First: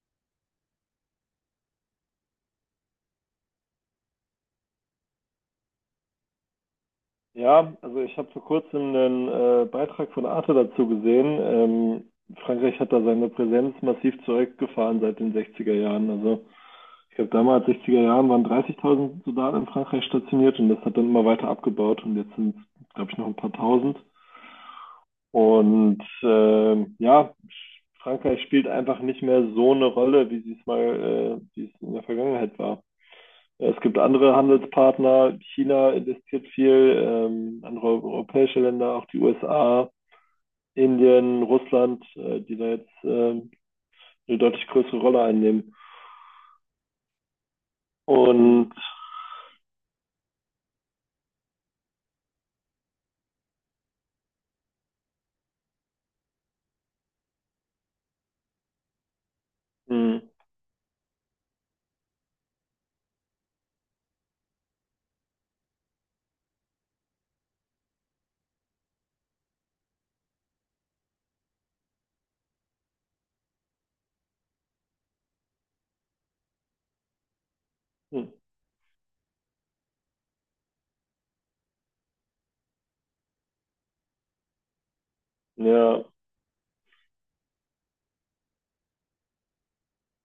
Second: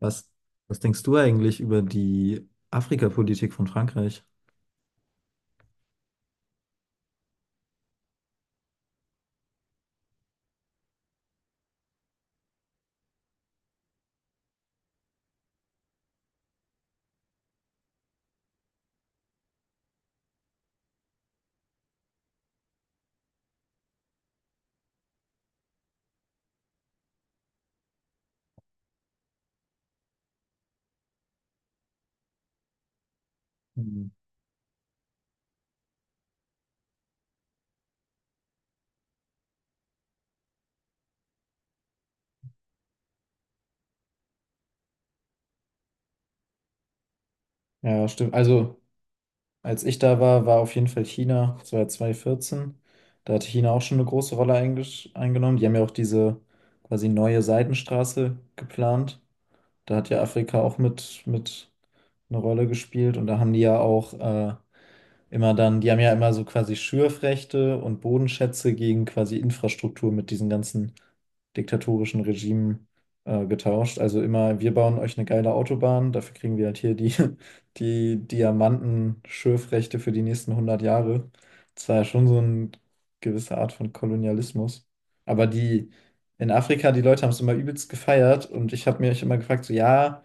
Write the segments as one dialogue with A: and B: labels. A: Was, was denkst du eigentlich über die Afrikapolitik von Frankreich?
B: Ja, also ich habe vor kurzem einen Beitrag von Arte dazu gesehen. Frankreich hat da seine Präsenz massiv zurückgefahren seit den 60er Jahren. Also ich glaube, damals, 60er Jahren, waren 30.000 Soldaten in Frankreich stationiert und das hat dann immer weiter abgebaut und jetzt sind es, glaube ich, noch ein paar Tausend. Und ja, Frankreich spielt einfach nicht mehr so eine Rolle, wie es in der Vergangenheit war. Es gibt
A: Mhm.
B: andere Handelspartner. China investiert viel, andere europäische Länder, auch die USA, Indien, Russland, die da jetzt eine deutlich größere Rolle einnehmen.
A: Ja, stimmt.
B: Und
A: Also, als ich da war, war auf jeden Fall China, das war 2014. Da hat China auch schon eine große Rolle eingenommen. Die haben ja auch diese quasi neue Seidenstraße geplant. Da hat
B: mh,
A: ja Afrika auch mit eine Rolle gespielt. Und da haben die ja auch die haben ja immer so quasi Schürfrechte und Bodenschätze gegen quasi Infrastruktur mit diesen ganzen diktatorischen Regimen getauscht. Also immer, wir bauen euch eine geile Autobahn, dafür kriegen wir halt hier die, die
B: mh,
A: Diamanten-Schürfrechte für die nächsten 100 Jahre. Das war ja schon so eine gewisse Art von Kolonialismus. Aber die
B: ja,
A: in Afrika, die Leute haben es immer übelst gefeiert und ich habe mich immer gefragt, so ja,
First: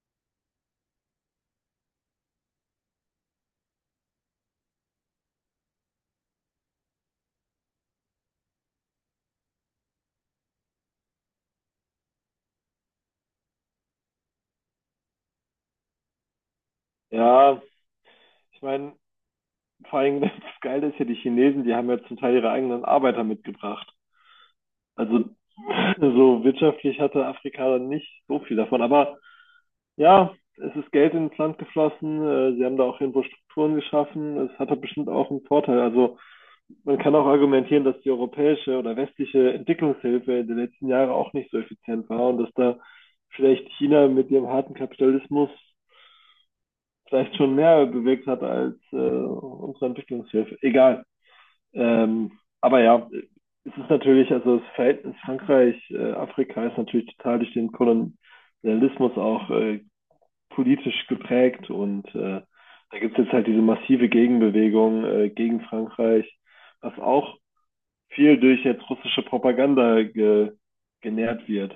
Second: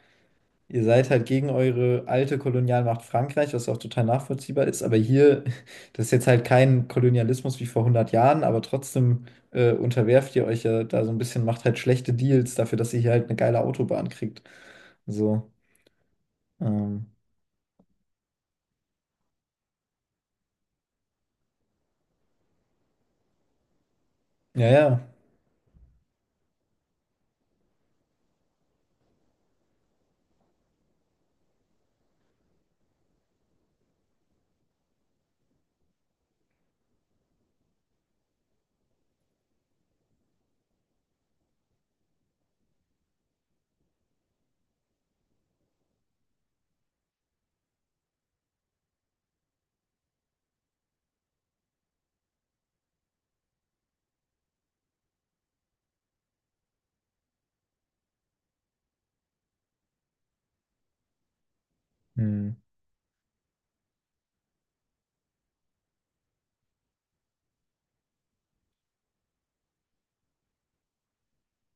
A: ihr seid halt gegen eure alte Kolonialmacht Frankreich, was auch total nachvollziehbar ist, aber hier, das ist jetzt halt kein Kolonialismus wie vor 100 Jahren, aber trotzdem unterwerft ihr euch ja da so ein bisschen, macht halt schlechte Deals dafür, dass ihr hier halt eine geile Autobahn kriegt. So, ähm,
B: ja, ich meine, vor allem das Geile ist ja, die Chinesen, die haben ja zum Teil ihre eigenen Arbeiter mitgebracht.
A: ja, ja,
B: Also so wirtschaftlich hatte Afrika dann nicht so viel davon. Aber ja, es ist Geld ins Land geflossen. Sie haben da auch irgendwo Strukturen geschaffen. Es hat doch bestimmt auch einen Vorteil. Also man kann auch argumentieren, dass die europäische oder westliche Entwicklungshilfe in den letzten Jahren auch nicht so effizient war und dass da vielleicht China mit ihrem harten Kapitalismus vielleicht schon mehr bewirkt hat als unsere Entwicklungshilfe. Egal. Ähm, aber ja, es ist natürlich, also das Verhältnis Frankreich-Afrika ist natürlich total durch den Kolonialismus auch politisch geprägt und
A: hm,
B: da gibt es jetzt halt diese massive Gegenbewegung gegen Frankreich, was auch viel durch jetzt russische Propaganda ge genährt wird.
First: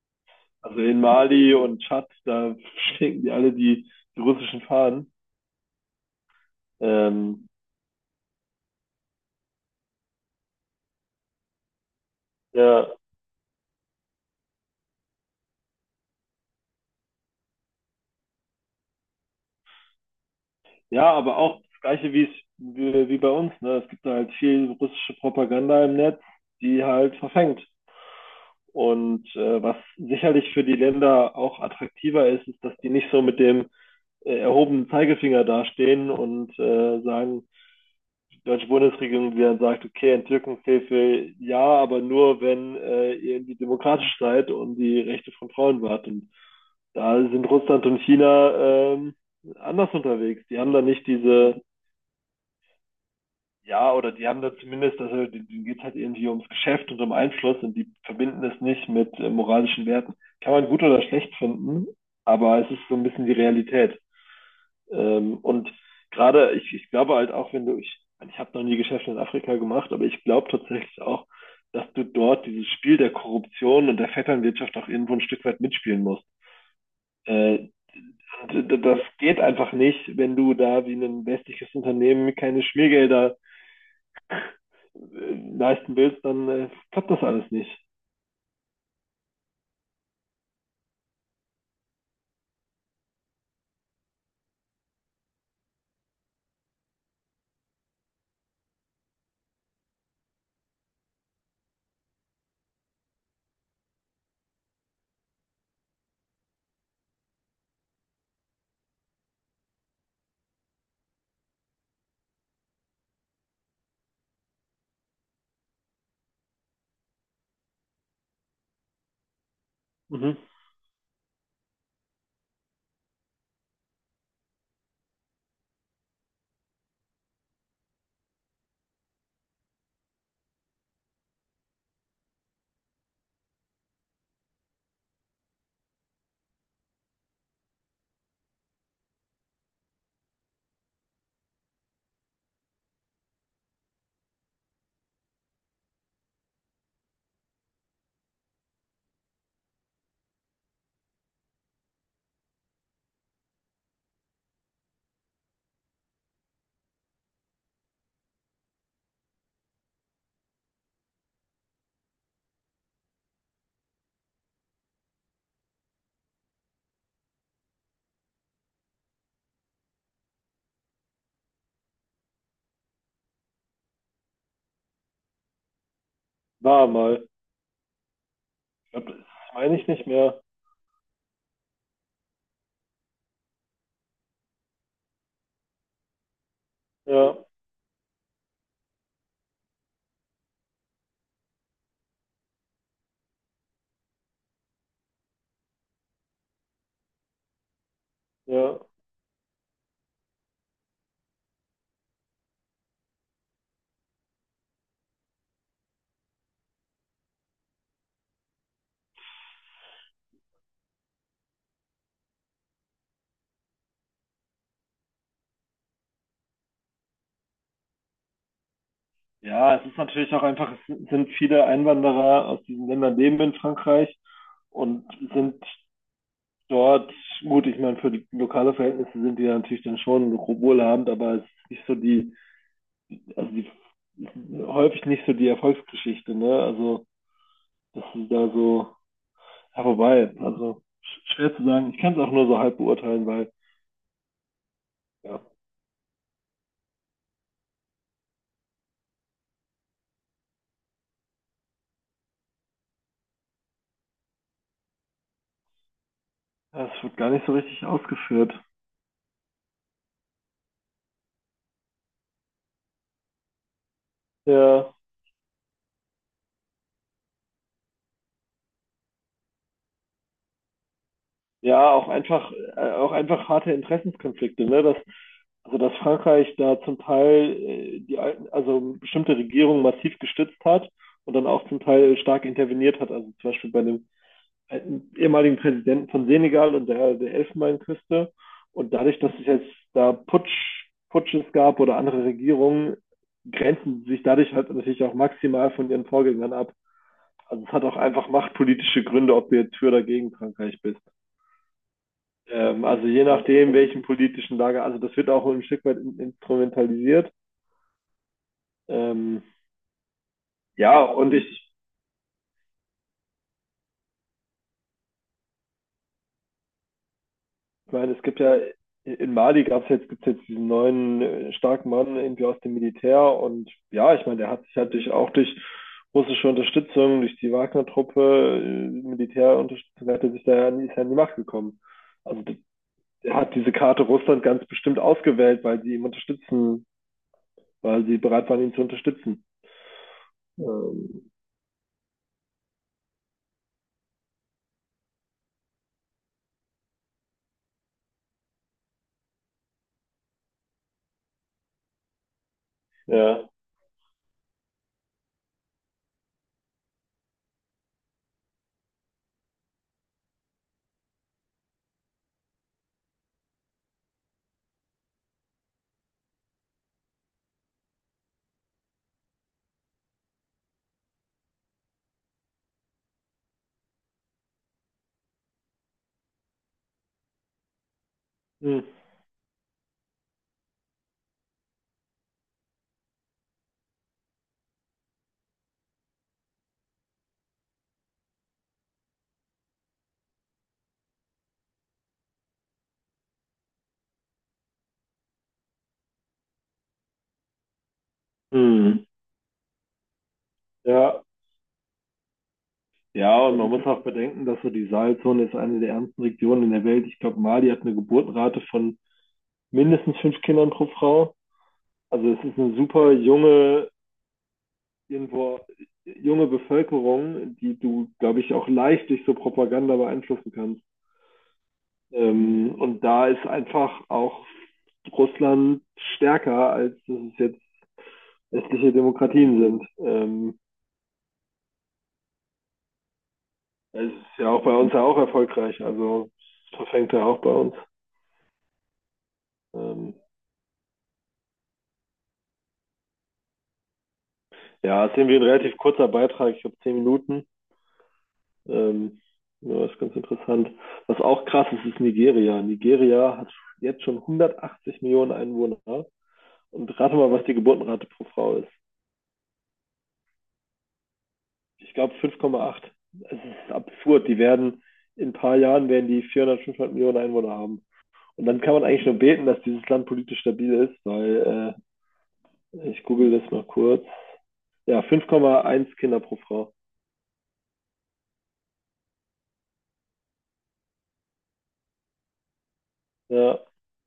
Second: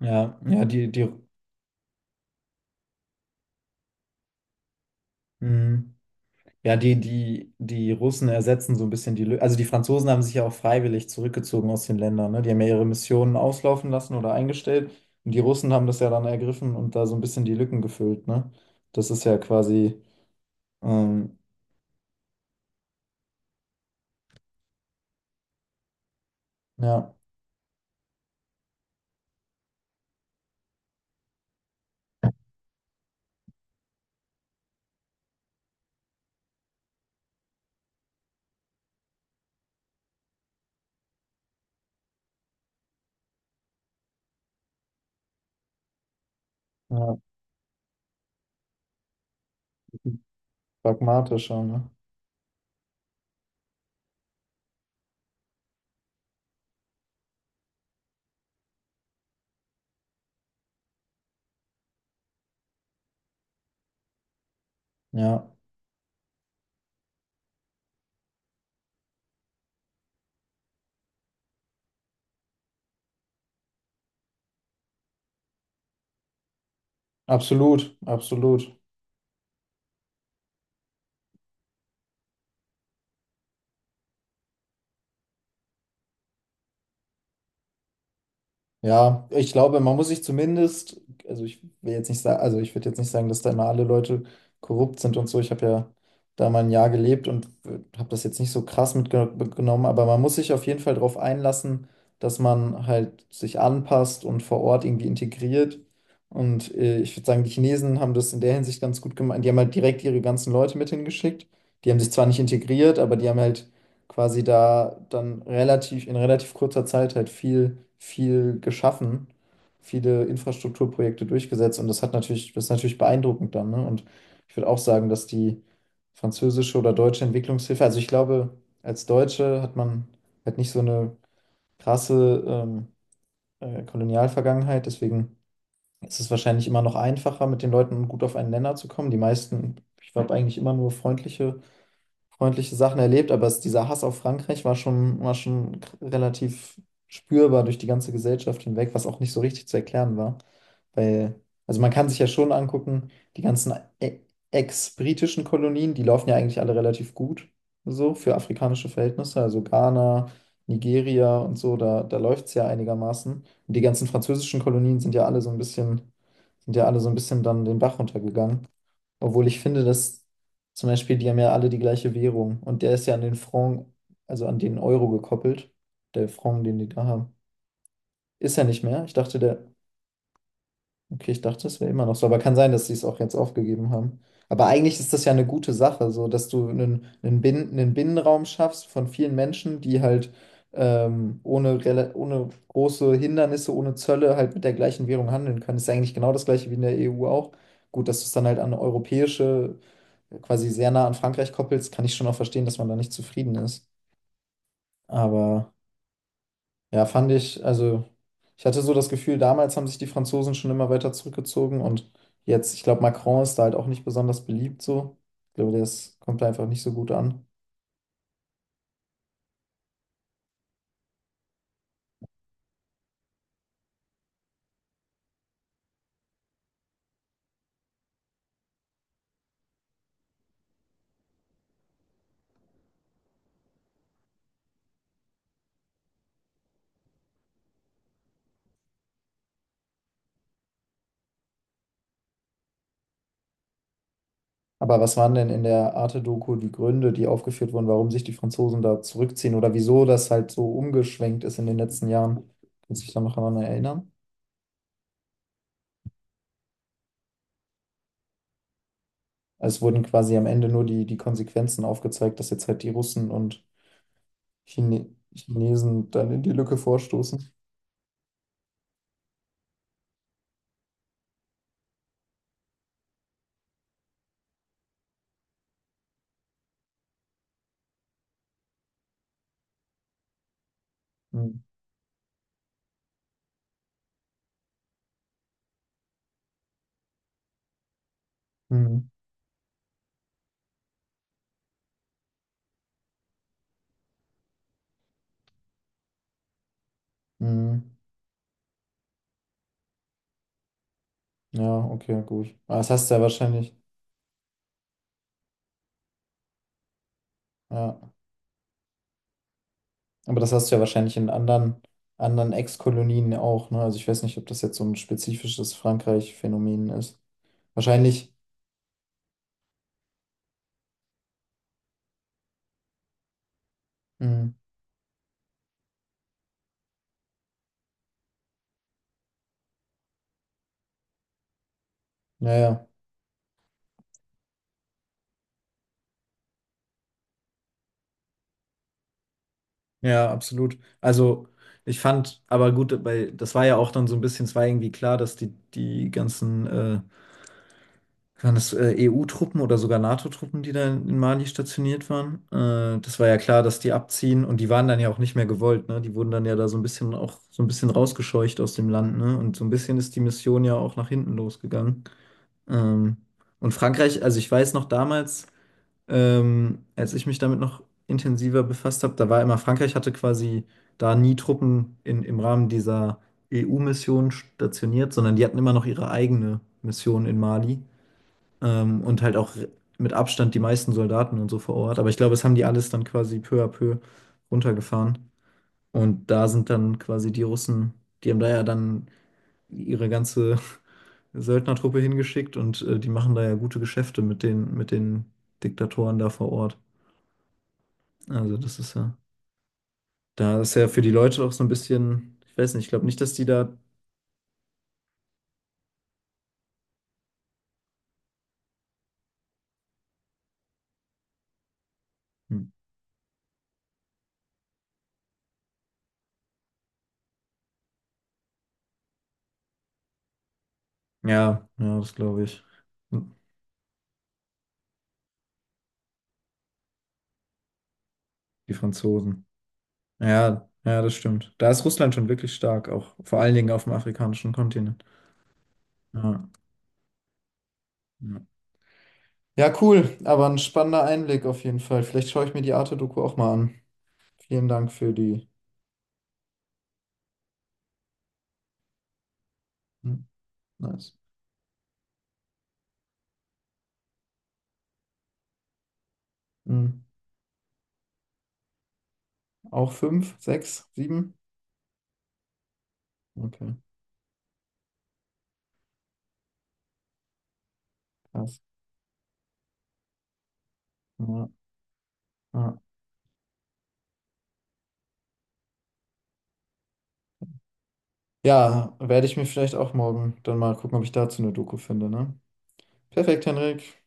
A: ja, ja,
B: Also
A: die,
B: in
A: die,
B: Mali und Tschad, da schwenken die alle die russischen Fahnen.
A: hm. Ja, die,
B: Ähm,
A: die, die Russen ersetzen so ein bisschen die Lücke. Also die Franzosen haben sich ja auch freiwillig zurückgezogen aus den Ländern, ne? Die haben ja ihre
B: ja,
A: Missionen auslaufen lassen oder eingestellt. Und die Russen haben das ja dann ergriffen und da so ein bisschen die Lücken gefüllt, ne? Das ist ja quasi,
B: ja,
A: ähm,
B: aber auch das Gleiche wie, es, wie bei uns. Ne? Es gibt da halt viel russische Propaganda im Netz, die
A: ja,
B: halt verfängt. Und was sicherlich für die Länder auch attraktiver ist, ist, dass die nicht so mit dem erhobenen Zeigefinger dastehen und sagen, die deutsche Bundesregierung, die dann sagt, okay, Entzückungshilfe ja, aber nur, wenn ihr irgendwie demokratisch seid und die Rechte von Frauen wahrt. Und
A: ja,
B: da sind Russland und China anders unterwegs. Die haben da nicht diese
A: pragmatischer, ne?
B: ja, oder die haben da zumindest, also denen geht es halt irgendwie ums Geschäft und um Einfluss und die verbinden es nicht mit moralischen Werten. Kann man gut oder schlecht finden, aber es ist so ein bisschen die Realität.
A: Ja,
B: Und gerade, ich glaube halt auch, wenn du, ich habe noch nie Geschäfte in Afrika gemacht, aber ich glaube tatsächlich auch, dass du dort dieses Spiel der Korruption und der Vetternwirtschaft auch irgendwo ein Stück weit mitspielen musst. Äh,
A: absolut, absolut.
B: Das geht einfach nicht, wenn du da wie ein westliches Unternehmen keine Schmiergelder leisten willst, dann klappt das alles nicht.
A: Ja, ich glaube, man muss sich zumindest, also ich würde jetzt nicht sagen, dass da immer alle Leute korrupt sind und so. Ich habe ja da mal ein Jahr gelebt und habe das jetzt nicht so krass mitgenommen, aber man muss sich auf jeden Fall darauf einlassen, dass man halt sich anpasst und vor Ort irgendwie integriert. Und ich würde sagen, die Chinesen haben das in der Hinsicht ganz gut gemacht. Die haben halt direkt ihre ganzen Leute mit hingeschickt. Die haben sich zwar nicht integriert, aber die haben halt quasi da dann relativ in relativ kurzer Zeit halt viel, viel geschaffen, viele
B: Mhm.
A: Infrastrukturprojekte durchgesetzt und das hat natürlich, das ist natürlich beeindruckend dann, ne? Und ich würde auch sagen, dass die französische oder deutsche Entwicklungshilfe, also ich glaube, als Deutsche hat man halt nicht so eine krasse Kolonialvergangenheit, deswegen ist es wahrscheinlich immer noch einfacher, mit den Leuten gut auf einen Nenner zu kommen. Die meisten, ich habe eigentlich immer nur freundliche Sachen erlebt, aber es, dieser Hass auf Frankreich war schon, relativ spürbar durch die ganze Gesellschaft hinweg, was auch nicht so richtig zu erklären war. Weil, also man kann sich ja schon angucken, die ganzen e- ex-britischen Kolonien, die laufen ja eigentlich alle relativ gut, so für afrikanische Verhältnisse, also Ghana, Nigeria und so, da, da läuft es ja einigermaßen. Und die ganzen französischen Kolonien sind ja alle so ein bisschen, sind ja alle so ein bisschen dann den Bach runtergegangen. Obwohl ich finde, dass zum Beispiel, die haben ja alle die gleiche Währung und der ist ja an den Franc, also an den Euro gekoppelt. Der Franc, den
B: War
A: die da
B: mal.
A: haben. Ist er nicht
B: Ich
A: mehr?
B: glaub,
A: Ich
B: das
A: dachte, der.
B: meine ich nicht mehr.
A: Okay, ich dachte, das wäre immer noch so, aber kann sein, dass sie es auch jetzt aufgegeben haben. Aber eigentlich ist das ja eine gute Sache, so dass du einen,
B: Ja,
A: einen, Bin einen Binnenraum schaffst von vielen Menschen, die halt ohne große Hindernisse, ohne Zölle halt mit der gleichen Währung handeln können. Ist ja eigentlich genau das gleiche wie in der EU auch. Gut, dass du es dann halt an
B: ja.
A: eine europäische, quasi sehr nah an Frankreich koppelst, kann ich schon auch verstehen, dass man da nicht zufrieden ist. Aber. Ja, fand ich, also ich hatte so das Gefühl, damals haben sich die Franzosen schon immer weiter zurückgezogen und jetzt, ich glaube, Macron ist da halt auch nicht besonders beliebt so. Ich glaube, das kommt da einfach nicht so gut an.
B: Ja, es ist natürlich auch einfach, es sind viele Einwanderer aus diesen Ländern leben in Frankreich und sind dort, gut, ich meine, für die lokale Verhältnisse sind die natürlich dann schon wohlhabend, aber es ist nicht so die, also die, häufig nicht so die Erfolgsgeschichte, ne? Also, dass sie da so, ja, wobei, also schwer zu sagen, ich kann es auch nur so halb beurteilen, weil,
A: Aber was waren
B: ja,
A: denn in der Arte-Doku die Gründe, die aufgeführt wurden, warum sich die Franzosen da zurückziehen oder wieso das halt so umgeschwenkt ist in den letzten Jahren? Kannst du dich da noch daran erinnern?
B: das wird gar nicht so richtig ausgeführt.
A: Also es wurden quasi am Ende nur die, die Konsequenzen aufgezeigt, dass jetzt halt die Russen und
B: Ja,
A: Chine Chinesen dann in die Lücke vorstoßen.
B: ja, auch einfach harte Interessenskonflikte, ne? Dass, also dass Frankreich da zum Teil die alten, also bestimmte Regierungen massiv gestützt hat und dann
A: Hm,
B: auch zum Teil stark interveniert hat. Also zum Beispiel bei dem ehemaligen Präsidenten von Senegal und der Elfenbeinküste. Und
A: hm,
B: dadurch, dass es jetzt da Putsches gab oder andere Regierungen, grenzen sich dadurch halt natürlich auch maximal von ihren Vorgängern ab. Also es hat
A: hm.
B: auch einfach machtpolitische Gründe, ob du jetzt für oder gegen Frankreich bist.
A: Ja, okay, gut. Aber das
B: Also
A: hast du ja
B: je nachdem,
A: wahrscheinlich,
B: welchen politischen Lager, also das wird auch ein Stück weit instrumentalisiert.
A: ja.
B: Ähm,
A: Aber das hast du ja
B: ja,
A: wahrscheinlich in
B: und ich
A: anderen Ex-Kolonien auch, ne? Also ich weiß nicht, ob das jetzt so ein spezifisches Frankreich-Phänomen ist.
B: meine, es
A: Wahrscheinlich,
B: gibt ja in Mali gibt's jetzt diesen neuen starken Mann irgendwie aus dem Militär und ja, ich meine,
A: mh,
B: der hat sich halt durch, auch durch russische Unterstützung, durch die Wagner-Truppe, Militärunterstützung, hat er sich da ja nie, ist ja an die Macht gekommen. Also
A: ja, ja.
B: er hat diese Karte Russland ganz bestimmt ausgewählt, weil sie bereit waren, ihn zu unterstützen.
A: Ja, absolut.
B: Ähm,
A: Also ich fand, aber gut, weil das war ja auch dann so ein bisschen, es war irgendwie klar, dass die ganzen Waren das EU-Truppen oder sogar NATO-Truppen, die da in Mali stationiert waren? Das war ja
B: Ja.
A: klar, dass die abziehen und die waren dann ja auch nicht mehr gewollt, ne? Die wurden dann ja da so ein bisschen auch so ein bisschen rausgescheucht aus dem Land, ne? Und so ein bisschen ist die Mission ja auch nach hinten losgegangen. Ähm, und Frankreich, also ich weiß noch damals, als ich mich damit noch intensiver befasst habe, da war immer, Frankreich hatte quasi da nie Truppen in, im Rahmen dieser EU-Mission stationiert, sondern die hatten immer noch ihre eigene Mission in Mali,
B: Hm.
A: und halt auch mit Abstand die meisten Soldaten und so vor Ort. Aber ich glaube, das haben die alles dann quasi peu à peu runtergefahren. Und da sind dann quasi die Russen, die haben da ja dann ihre ganze Söldnertruppe hingeschickt und die machen da ja gute Geschäfte mit den Diktatoren da vor Ort. Also das ist
B: Hm.
A: ja, da ist ja für die
B: Ja.
A: Leute auch so ein bisschen, ich weiß nicht, ich glaube nicht, dass die
B: Ja, und man
A: da,
B: muss auch bedenken, dass so die Sahelzone ist eine der ärmsten Regionen in der Welt. Ich glaube, Mali hat eine Geburtenrate von mindestens fünf Kindern pro Frau. Also es ist
A: hm,
B: eine super junge, irgendwo junge Bevölkerung, die du, glaube ich, auch leicht durch so Propaganda beeinflussen kannst.
A: ja, ja, das glaube ich,
B: Und da
A: hm,
B: ist einfach auch Russland stärker, als dass es jetzt
A: die
B: westliche
A: Franzosen.
B: Demokratien sind.
A: Ja, ja, das stimmt. Da ist Russland schon wirklich stark, auch vor allen Dingen auf dem
B: Ja, es ist ja
A: afrikanischen
B: auch bei uns ja
A: Kontinent.
B: auch erfolgreich. Also
A: Ja,
B: es verfängt ja auch bei uns.
A: ja. Ja,
B: Ähm,
A: cool, aber ein spannender Einblick auf jeden Fall. Vielleicht schaue ich mir die Arte-Doku auch mal an. Vielen Dank
B: ja, es
A: für
B: ist irgendwie ein
A: die.
B: relativ kurzer Beitrag. Ich glaube, 10 Minuten. Ähm, ja, das ist ganz
A: Hm,
B: interessant.
A: nice.
B: Was auch krass ist, ist Nigeria. Nigeria hat jetzt schon 180 Millionen Einwohner.
A: Hm.
B: Und rate mal, was die Geburtenrate pro Frau ist.
A: Auch fünf, sechs, sieben?
B: Ich glaube 5,8. Es ist
A: Okay,
B: absurd. Die werden in ein paar Jahren werden die 400, 500 Millionen Einwohner haben. Und
A: krass.
B: dann kann man eigentlich nur beten, dass dieses Land politisch stabil ist,
A: Ja,
B: weil
A: ja.
B: ich google das mal kurz. Ja, 5,1 Kinder pro Frau.
A: Ja, werde ich mir vielleicht auch morgen dann mal gucken, ob ich dazu eine Doku finde, ne? Perfekt,
B: Ja,
A: Henrik.